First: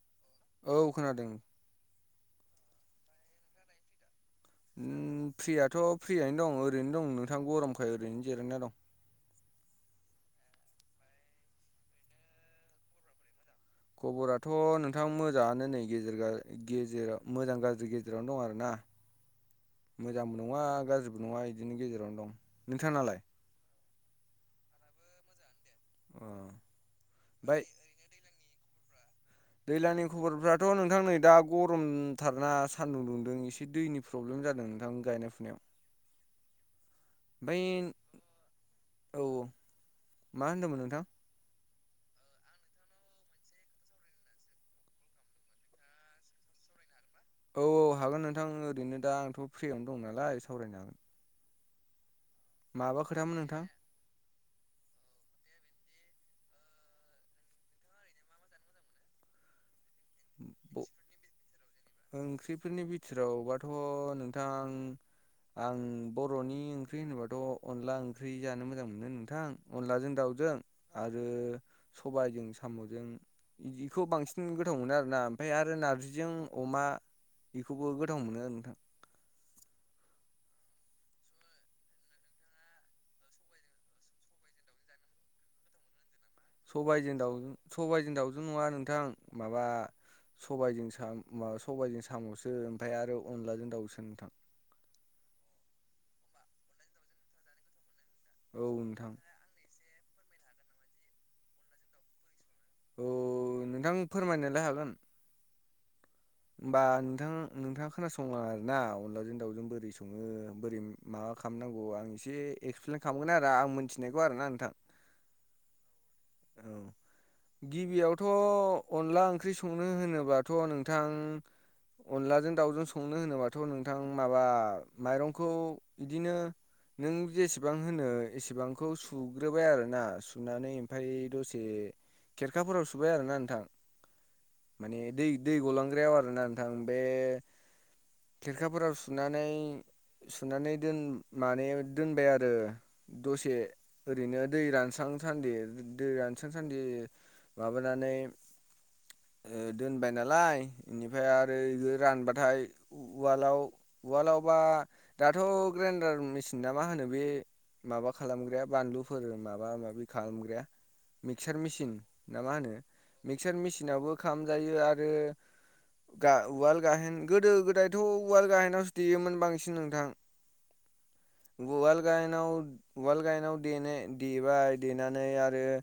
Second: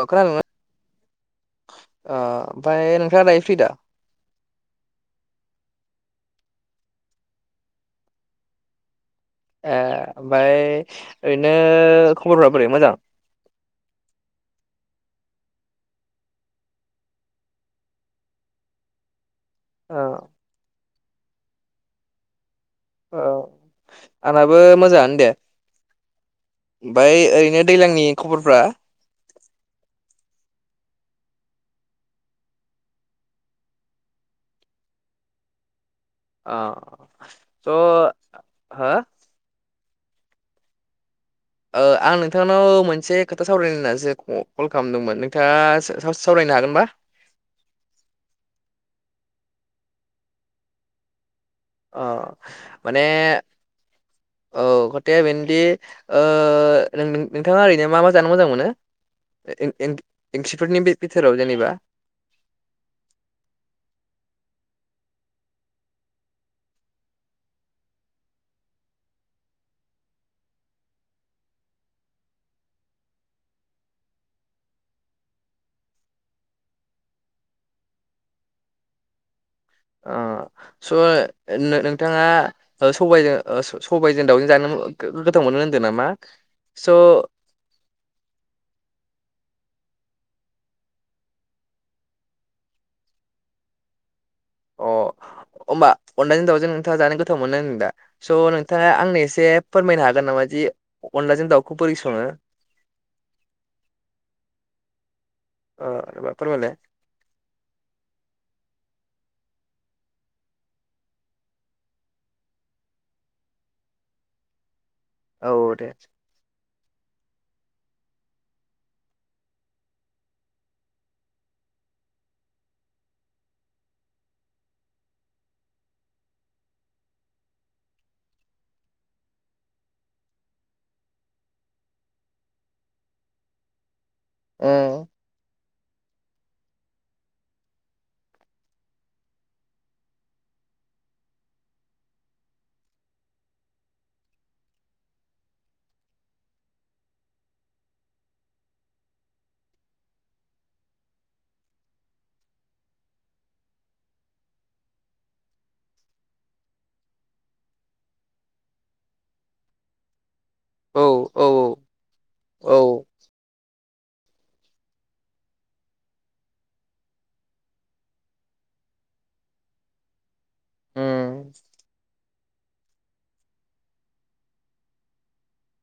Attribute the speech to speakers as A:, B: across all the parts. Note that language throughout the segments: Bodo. A: औ
B: औ खोनादों
A: खोनादोंना ओमफ्राय नोंथाङा दायो फ्रि दा?
B: उम फ्रियाथ' फ्रियानो दं ओरैनो दं नोंथां गरमखाय ओरैनो जिरायना दं।
A: ए ओमफ्राय ओरैनो खबरफोरा बोरै मोजां?
B: खबराथ' नोंथां मोजाङानो नै गेजेरगा गेजेराव मोजां गाज्रि गेजेरावनो दं आरो ना।
A: [inaudible]
B: मोजांबो नङा गाज्रिबो नङा बिदिनो गेजेरावनो दं। नोंथां नालाय?
A: आंहाबो मोजाङानो दे।
B: ओमफ्राय
A: ओमफ्राय ओरैनो दैलांनि खबरफ्रा
B: दैज्लांनि खबरफ्राथ' नोंथां नै दा गरमथारना सान्दुं दुंदों एसे दैनि प्रब्लेम जादों नोंथां गायनाय फुनायाव।
A: अ
B: ओमफ्राय
A: औ हो
B: औ औ मा होनदोंमोन नोंथां?
A: ओ आं नोंथांनाव मोनसे खोथा सावरायनो होननासो कल खालामदोंमोन नोंथाङा सा सावरायना हागोनबा
B: औ औ हागोन नोंथां ओरैनो दा आंथ' फ्रियावनो दं नालाय सावरायनो हागोन
A: अ
B: माबा
A: माने
B: खोथामोन नोंथां
A: औ खोथाया बेनोदि नोंथाङा ओरैनो मा मा जानो मोजां मोनो ओंखिफोरनि बिथोराव जेनेबा
B: ओंख्रिफोरनि बिथोरावबाथ' नोंथां आं बर'नि ओंख्रि होनोबाथ' अनला ओंख्रि जानो मोजां मोनो नोंथां अनलाजों दाउ 'जों आरो सबायजों साम'जों बिखौ बांसिन गोथाव मोनो आरो ना ओमफ्राय आरो नार्जिजों अमा बेखौबो गोथाव मोनो आरो नोंथां
A: ओ स' नो-नोंथाङा सबायजों ओ स-सबायजों दाउजों जानो गो-गोथाव मोनो नामा? स'
B: सबायजों दाव
A: अ
B: सबायजों दावजों नङा नोंथां माबा सबायजों साम सबायजों साम'सो ओमफ्राय आरो अनलाजों दाउसो नोंथां।
A: अ होमबा अनलाजों दावजों नोंथाङा जानो गोथाव मोनो होनदों दा? स'
B: औ
A: नोंथाङा
B: नोंथां
A: आंनो एसे फोरमायनो हागोन नामा जि अनलाजों दाउखौ बोरै सङो?
B: औ नोंथां फोरमायनोलाय हागोन।
A: ओ एबा फोरमायलाय
B: होमबा नोंथां नोंथाङा खोनासंलां आरोना अनलाजों दावजों बोरै सङो बोरै माबा खालामनांगौ आं एसे एक्सप्लेन खालामगोन आरो आं मिथिनायखौ आरो ना नोंथां
A: औ दे
B: औ गिबियावथ' अनला ओंख्रि संनो होनोबाथ' नोंथां अनलाजों दाउजों संनो होनोबाथ' नोंथां माबा माइरंखौ बिदिनो नों जेसेबां होनो एसेबांखौ सुग्रोबाय आरो ना सुनानै ओमफ्राय दसे खेरखाफोराव सुबाय आरोना नोंथां। माने
A: उम
B: दै दै गलांग्रायाव आरोना नोंथां बे खेरखाफोराव सुनानै सुनानै दोन माने दोनबाय आरो दसे ओरैनो दै रानस्रां स्रां सान्दि दै रानस्रां सान्दि माबानानै ओ दोनबाय नालाय बेनिफ्राय आरो बे रानबाथाय उवालाव उवालावबा दाथ' ग्राइन्डार मेसिन ना मा होनो बे माबा खालामग्राया बानलुफोर माबा माबि खालामग्राया
A: औ औ
B: मिक्चार मिसिन ना मा
A: औ
B: होनो मिक्चार मेसिन नावबो खालामामजायो आरो गा- उवाल गाहेन गोदो गोदायथ' उवाल गाहेनावसो देयोमोन बांसिन नोंथां।
A: उम
B: उवाल गाइनाव उवाल गाइनाव देनै- दबाय देनानै आ रो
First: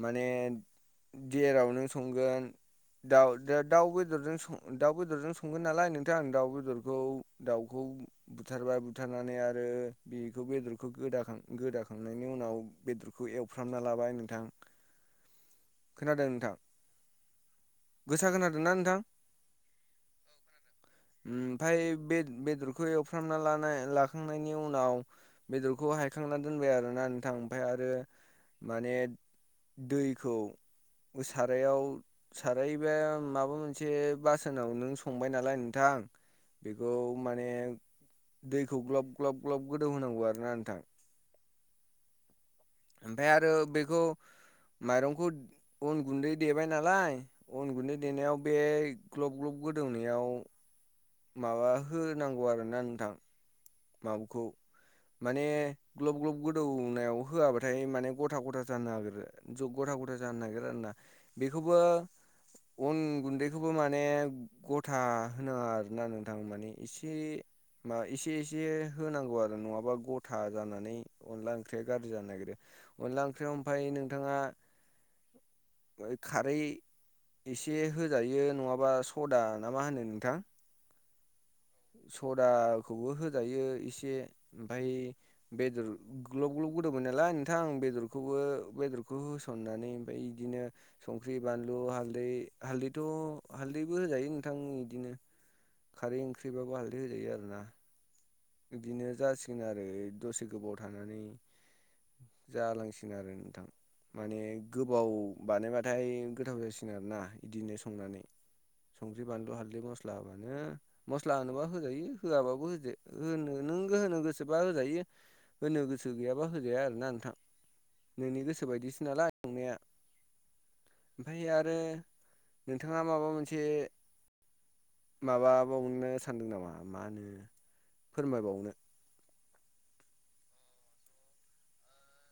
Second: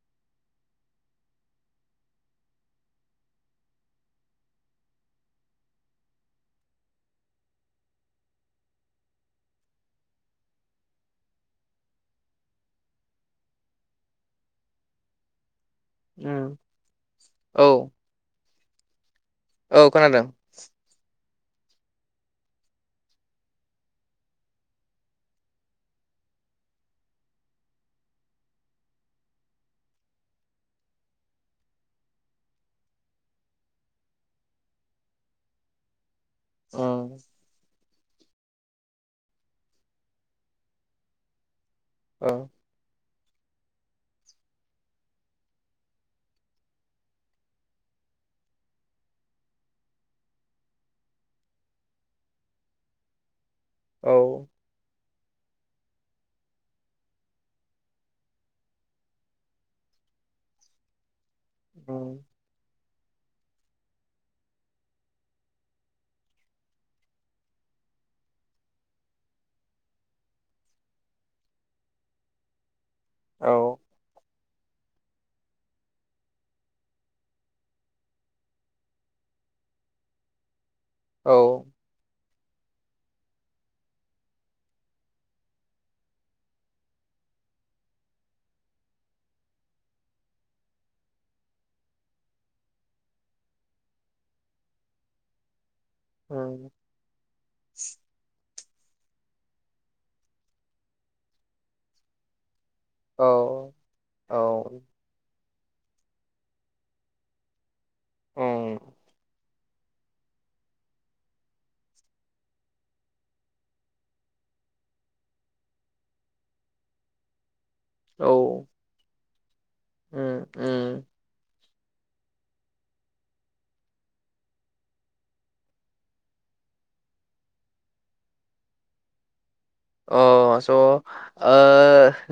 B: माने जेरावनो संगोन दाउ द- दाउ बेदरजों दाउ बेदरजों संगोन नालाय नोंथाङा आं दाउ बेदरखौ दाउखौ बुथारबाय बुथारनानै आरो बेखौ बेदरखौ गोदाखां गोदाखांनायनि उनाव बेदरखौ एवफ्राम लाबाय नोंथां। खोनादों नोंथां?
A: उम औ
B: गोसा खोना दोंना नोंथां?
A: औ खोनादोंं।
B: ओमफ्राय बे बेदरखौ एवफ्रामना लानाय लाखांनायनि उनाव बेदरखौ हायखांना दोनबाय आरोना नोंथां ओमफ्राय आरो माने दैखौ सारायाव साराय बे माबा मोनसे बासोनाव नों संबाय नालाय नोंथां बेखौ
A: औ
B: माने दैखौ ग्लाब ग्लाब ग्लाब गोदौ होनांगौ आरोना नोंथां।
A: औ
B: ओमफाय आरो बेखौ माइरंखौ अन गुन्दै देबाय नालाय अन गुन्दै देनायाव बे ग्लब ग्लब गोदौनायाव माबा होनांगौ आरोना नोंथां माबाखौ
A: औ
B: माने ग्लब ग्लब गोदौनायाव होआबाथाय माने गथा गथा जानो हागिर गथा गथा जानो नागिरा आरोना बेखौबो
A: उम
B: अन गुन्दैखौबो माने गथा होनो आरोना नोंथां माने एसे मा इसे बिदि होनांगौ आरो नङाबा गथा जानानै अनला ओंख्रिया गाज्रि जानो नागिरो अनला
A: औ
B: ओंख्रियाव ओमफ्राय नोंथाङा
A: [inaudible]
B: खारै एसे होजायो नङाबा सदा ना मा होनो नोंथां?
A: औ
B: सदाखौबो हो जायो इसे ओमफ्राय बेदर ग्लब ग्लब गोदौबायनालाय नोंथां बेदरखौबो बो बेदरखौ होसननानै ओमफ्राय बिदिनो संख्रि बानलु हालदै हालदैथ' हालदैबो होजायो नोंथां इदिनो।
A: [inaudible]
B: खारै
A: उम
B: ओंख्रिबाबो हालदै होजायो आरोना। बिदिनो जासिगोन आरो दसे गोबाव थानानै जालांसिन
A: औ
B: आरो नोंथां माने
A: औ
B: गोबाव बानायबाथाय गोथाव जासिगोन आरोना बिदिनो संनानै
A: उम
B: संख्रि बानलु हाल दै मस्ला होबानो मस्ला होनोबा होजायो होआबाबो होजा होनो नों होनो गोसोबा होजायो होनो गोसो गैयाबा होजाया आरोना नोंथां।
A: औ
B: नोंनि गोसो बायदिसो नालाय। संनाया
A: उम उम।
B: रो नोंथाङा माबा मोनसे माबाबावनो सानदों नामा मा होनो फोरमायबावनो?
A: अ स' ओ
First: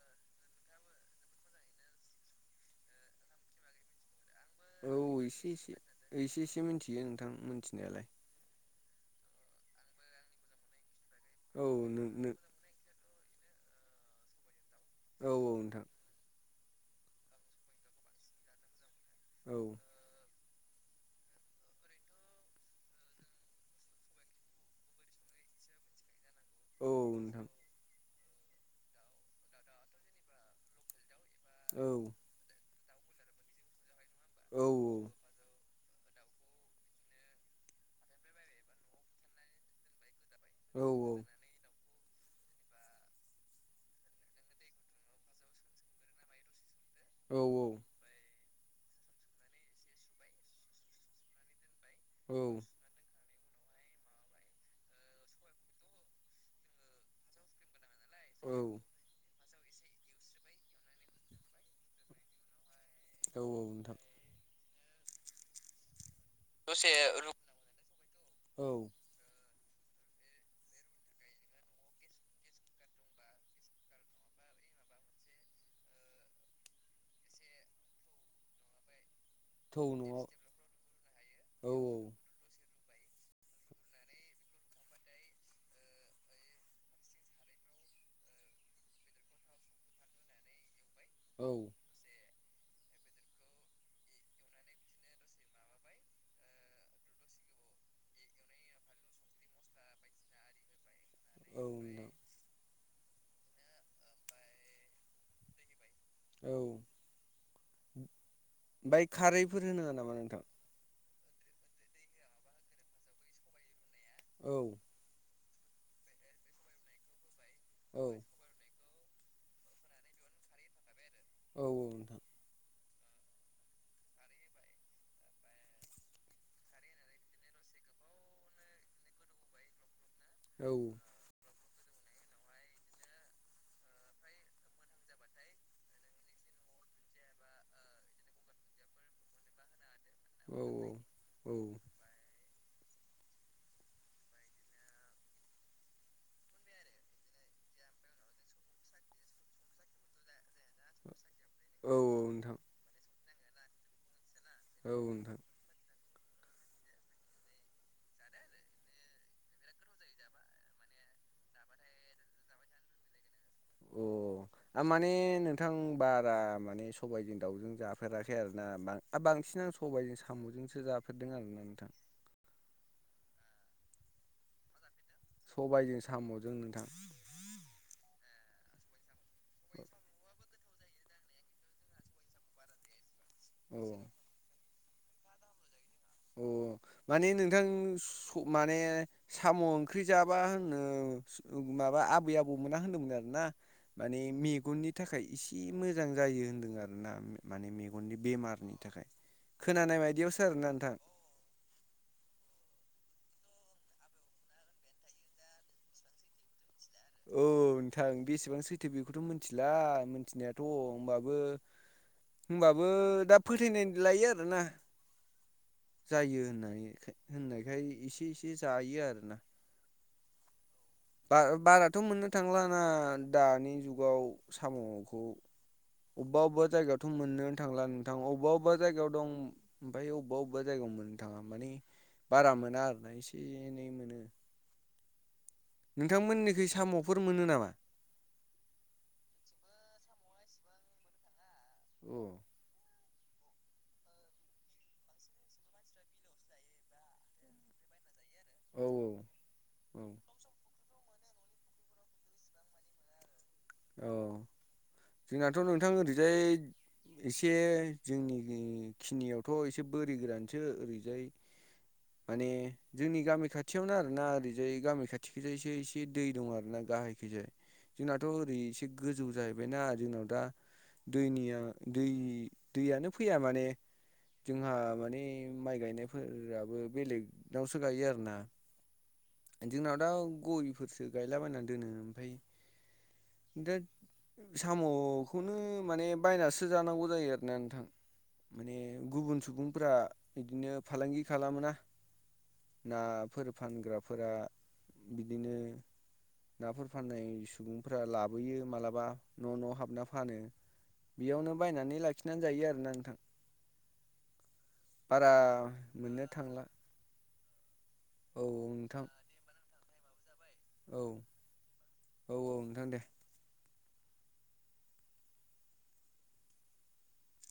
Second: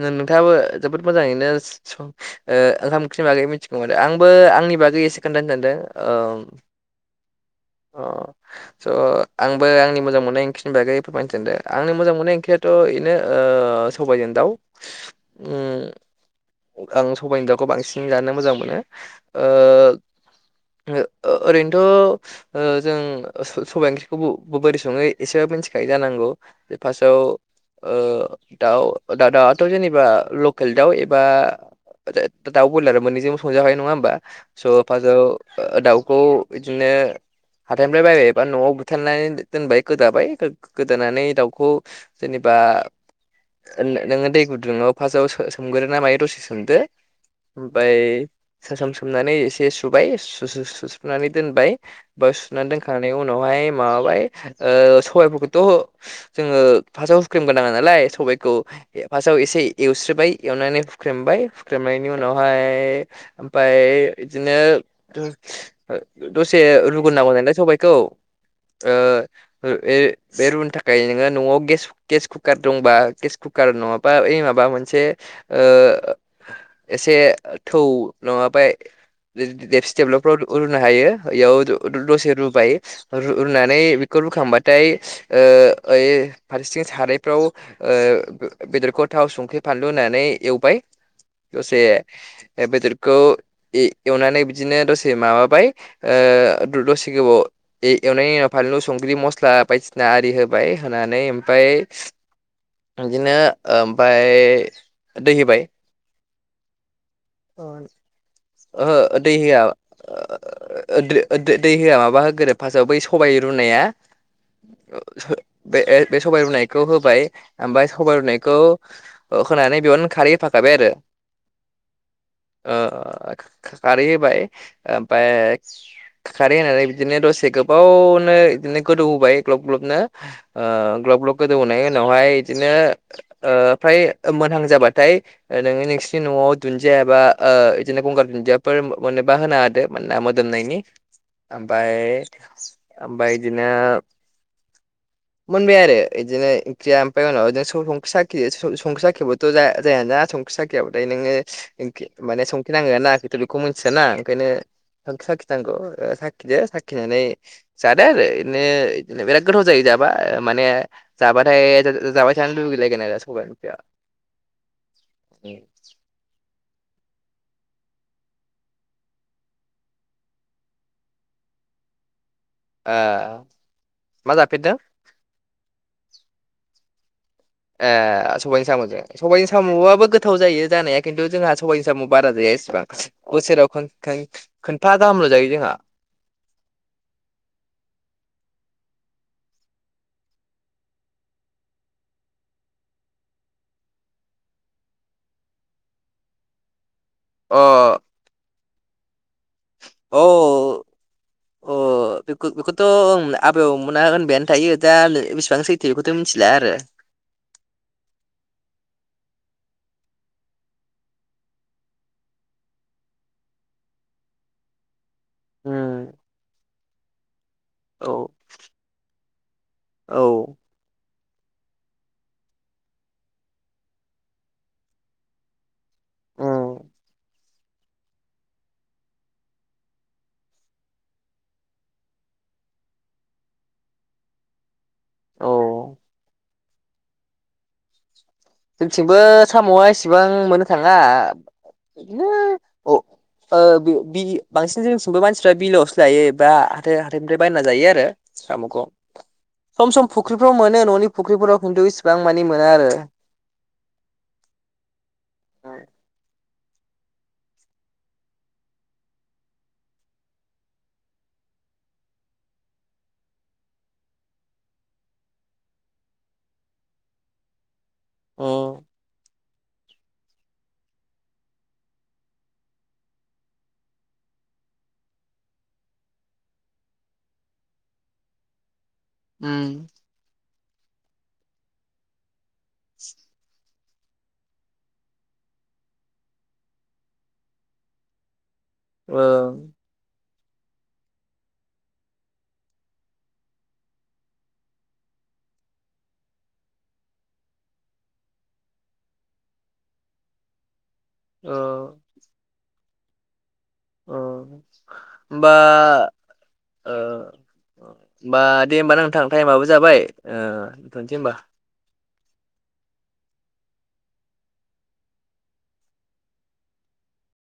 A: नों-नोंथाङाबो जोबोद मोजाङैनो स ओ ओंखाम ओंख्रिनि बागै मिथिगौ माने आंबो आंनि
B: औ
A: बागै एसे खोन्थानो सानदों ओम
B: थां मोनथिनायालाय।
A: स' आंबो आंनि मोजां मोननाय ओंख्रिनि बागै फोरमायनो सानदों
B: औ
A: आंनि
B: नों
A: मोजां
B: नों
A: मोननाय ओंख्रियाथ' दिनो ओ सबायजों दाउ
B: औ औ नोंथां
A: उम आं सबाइजों दावखौ बांसिन जानो मोजां मोनो ओ
B: औ
A: ओ ओरैनोथ' ओ जों ओ स-सबाय ओंख्रिखौ बोरै सङो एसेबाबो मिनथिखायो जानांगौ। बे
B: औ
A: फासआव
B: नोंथां
A: ओ दाउ दा-दाउआथ' जेनेबा लकेल दाउ बा
B: औ
A: दा दाउ बयलार मोननैजोंबो संजाखायो नङा होमबा?
B: औ
A: स' फासआव ओ दाउखौ बिदिनो हाथाइनिफ्राय बायबायबा न'आव बुथारनानै दोनबाय गोदाबाय। गो-गोदानानै दाउखौ जेनेबा नोङो दै गुदुङाव फासआव सो-सोमगोरो ना मायो दसे सोमदो।
B: औ औ औ
A: ओमफाय सो-सोम-सोमनानै एसे सुबाय सु-सु-सु-सुनानै दोनबाय बा
B: औ
A: सुनानै दोनखांनानै उनाव उनावहाय माबाबाय ओ सबाइफोरखौथ' जोङो फासआव हुख्रेमगोनाङा दालाय।
B: औ
A: सबायखौ ए फास्टआव एसे एवस्रोबाय एवनानै हुख्रेमबाय हुख्रेमनायनि उनावहाय
B: औ नोंथां
A: ओमफाय इदिनो दसे रु नांगौ नालाय सबायखौ ओ
B: औ
A: ओ ए बे रुनो थाखाय नोङो न'आव गेस गेस कुकार दंबा गेस कुकार नङाबा ए माबा बा मोनसे ओ एसे थौ नङाबा
B: थौ न'आव
A: दे-दे-दे-देबसिथेबलाफ्राव रु-रुनो हायो इयाव
B: औ
A: द-दसे रुबाय। र-रुनानै बेखौ रुखांबाथाय ओ ओइ फारसेथिं सारायफ्राव ओ‌ बे-बेदरखौ थाव संख्रि फानलु होनानै एवबाय
B: औ
A: दसे। ओ बेदरखौ ए-एवनानै बिदिनो दसे माबाबाय ओ लसे गोबाव ए-एवनायनि उनाव फानलु संख्रि मस्ला बायदिसिना आरि होबाय। होनानै ओमफाय
B: नोंथां
A: बिदिनो ओमफाय दै होबाय।
B: औ।
A: ओहो दै होया
B: खारैफोर होनाङा नामा नोंथां
A: ओ दो ओ दो-दै होआ माबा होगोरो फार्स्टआव बै सबाइ रुनाया
B: औ
A: बे बे सबाय रुनायखौ होबाय ओमफ्राय
B: औ औ
A: सबाइ रुनायखौ अ होनानै बेयावनो खारै होफाखाबाय आरो
B: औ औ नोंथां।
A: ओ खा-खारै होबाय ओमफाय खारै होनानै बिदिनो दसे गोबाव नो इदिनो गोदौ होबाय गब्ल गब्लनो ओ
B: औ
A: गब्ल गब्ल गो दौ उनावहाय इदिनो ओ फ्राय मोनहां जाबाथाय नोङो नोंसिनि न'आव दुन दियाबा ओ इदिनो गंगार दुन्दियाफोर मोनोबा होनो हादो। मोना
B: औ
A: मोदोमनायनि
B: औ
A: ओमाय ओमफ्राय इदिनो मोनबाय आरो इदिनो ओंख्रिया ओमफ्राय उनाव संख्रि साखि संख्रि साखियावबोथ' जायाना सं साखियाबाथाय
B: औ
A: नोङो
B: औ
A: माने
B: नोंथां
A: संखिनांगोना नाङाथ बेखौ मोन्थियाना। बेखायनो
B: औ
A: संख्रि
B: नोंथां
A: साखिनांगौ। साखिदो साखिनानै जादो आरो इदिनो इदिनो बिराद गोथाव जायो जा बा माने जाबाथाय जाबाय थानो लुगैलायगोन आरो सबाय
B: अ माने नोंथां बारा माने सबाइजों दाउजों जाफेराखै आरोना बां-बांसिन आं सबाइजों साम'जोंसो जाफेरदों आरो ना। थां।
A: ओ मा जाफेरदों?
B: सबाइजों साम'जों नोंथां।
A: ए सबायनि साम'जों सबाइनि साम'आबो गोथाव जायो। जानाया खिन्थु जोंहा सबाइनि साम' बारा जाया इसेबां बोसोराव खन
B: औ
A: खोनफा गाहामल' जायो जोंहा।
B: अ माने नोंथां माने साम' ओंख्रि जाबा होनो माबा आबै आबौमोना होनदोंमोन आरो ना माने मेगननि थाखाय इसे मोजां जायो होनदों आरो ना माने
A: अ
B: मेगननि बेमारनि थाखाय खोनानाय
A: औ
B: बायदियावसो आरोना नोंथां।
A: अ। बेखौथ' आबै आबौ मोना होनबायानो थायो दा बेसेबां सैथो बेखौथ' मिथिला आरो। [inaudible]
B: औ नोंथां बेसेबां सैथो बेखौथ' मिथिला मिथिनायाथ' होमबाबो होमबाबो दा फोथायनाय लायो आरोना। जायो होननाय होननायखाय एसे
A: औ
B: एसे जायो आरोना।
A: औ।
B: बा बाराथ' मोननो थांलाना दानि जुगाव साम'खौ। अबबा अबबा जायगायावथ' मोनोनो थांला नोंथां अबबा अबबा जायगायाव दं आमफ्राय अबबा अबबा जायगायाव मोननो थाङा माने बारा मोना आरोना एसे एनै मोनो।
A: औ
B: नोंथांमोननिखै साम'फोर मोनो नामा?
A: जोंथिंबो साम'आ इसेबां मोननो थाङा।
B: अ
A: बिदिनो अ ओ बि बि बांसिन जोंनिथिंबो मानसिफ्रा बिलोआवसो लायो बा हाथाइ हाथाइनिफ्राय बायना जायो आरो सामुखौ
B: औ
A: सम
B: औ
A: सम फुख्रिफ्राव मोनो न'नि फुख्रिफोराव खिन्थु इसिबां माने मोना आरो
B: औ जोंनाथ' नोंथां ओरैजाय एसे जोंनि खिनियावथ' एसे बोरि गोरानसो ओरैजाय माने जोंनि गामि खाथियावनो आरोना ओरैजाय गामि खाथिखैजायसो एसे दै दं आरो ना ओखैजाय जोंनाथ'
A: अ
B: ओरै एसे गोजौ जा योना जोंनाव दा दैनिया दैनि दैयानो फैया माने जोंहा माने माइ गायनायफोराबो बेलेगनावसो गायो आरोना।
A: उम
B: जोंनाव दा गयफोरसो गायलाबायनानै दोनो ओमफ्राय
A: [unintelligible] [inaudible]
B: साम'खौनो माने बायनासो जानांगौ जायो आरोना नोंथां माने
A: ओ
B: गुबुन सुबुंफोरा- बिदिनो फालांगि खालामा नाफोर फानग्रा- फोरा बिदिनो- नाफोर फाननाय सुबुंफोरा लाबोयो मालाबा न' न' हाबना फानो,
A: ओ
B: बेयावनो बायनानै लाखिनानै जायो आरोना नोंथां,
A: अ
B: बारा
A: ओमबा
B: मोननो थांला
A: ओ-
B: औ
A: ओमबा दे होमबा नोंथां टाइमाबबो जाबाय
B: औ
A: दोनथ'नोसै होमबा,
B: औ औ नोंथां दे,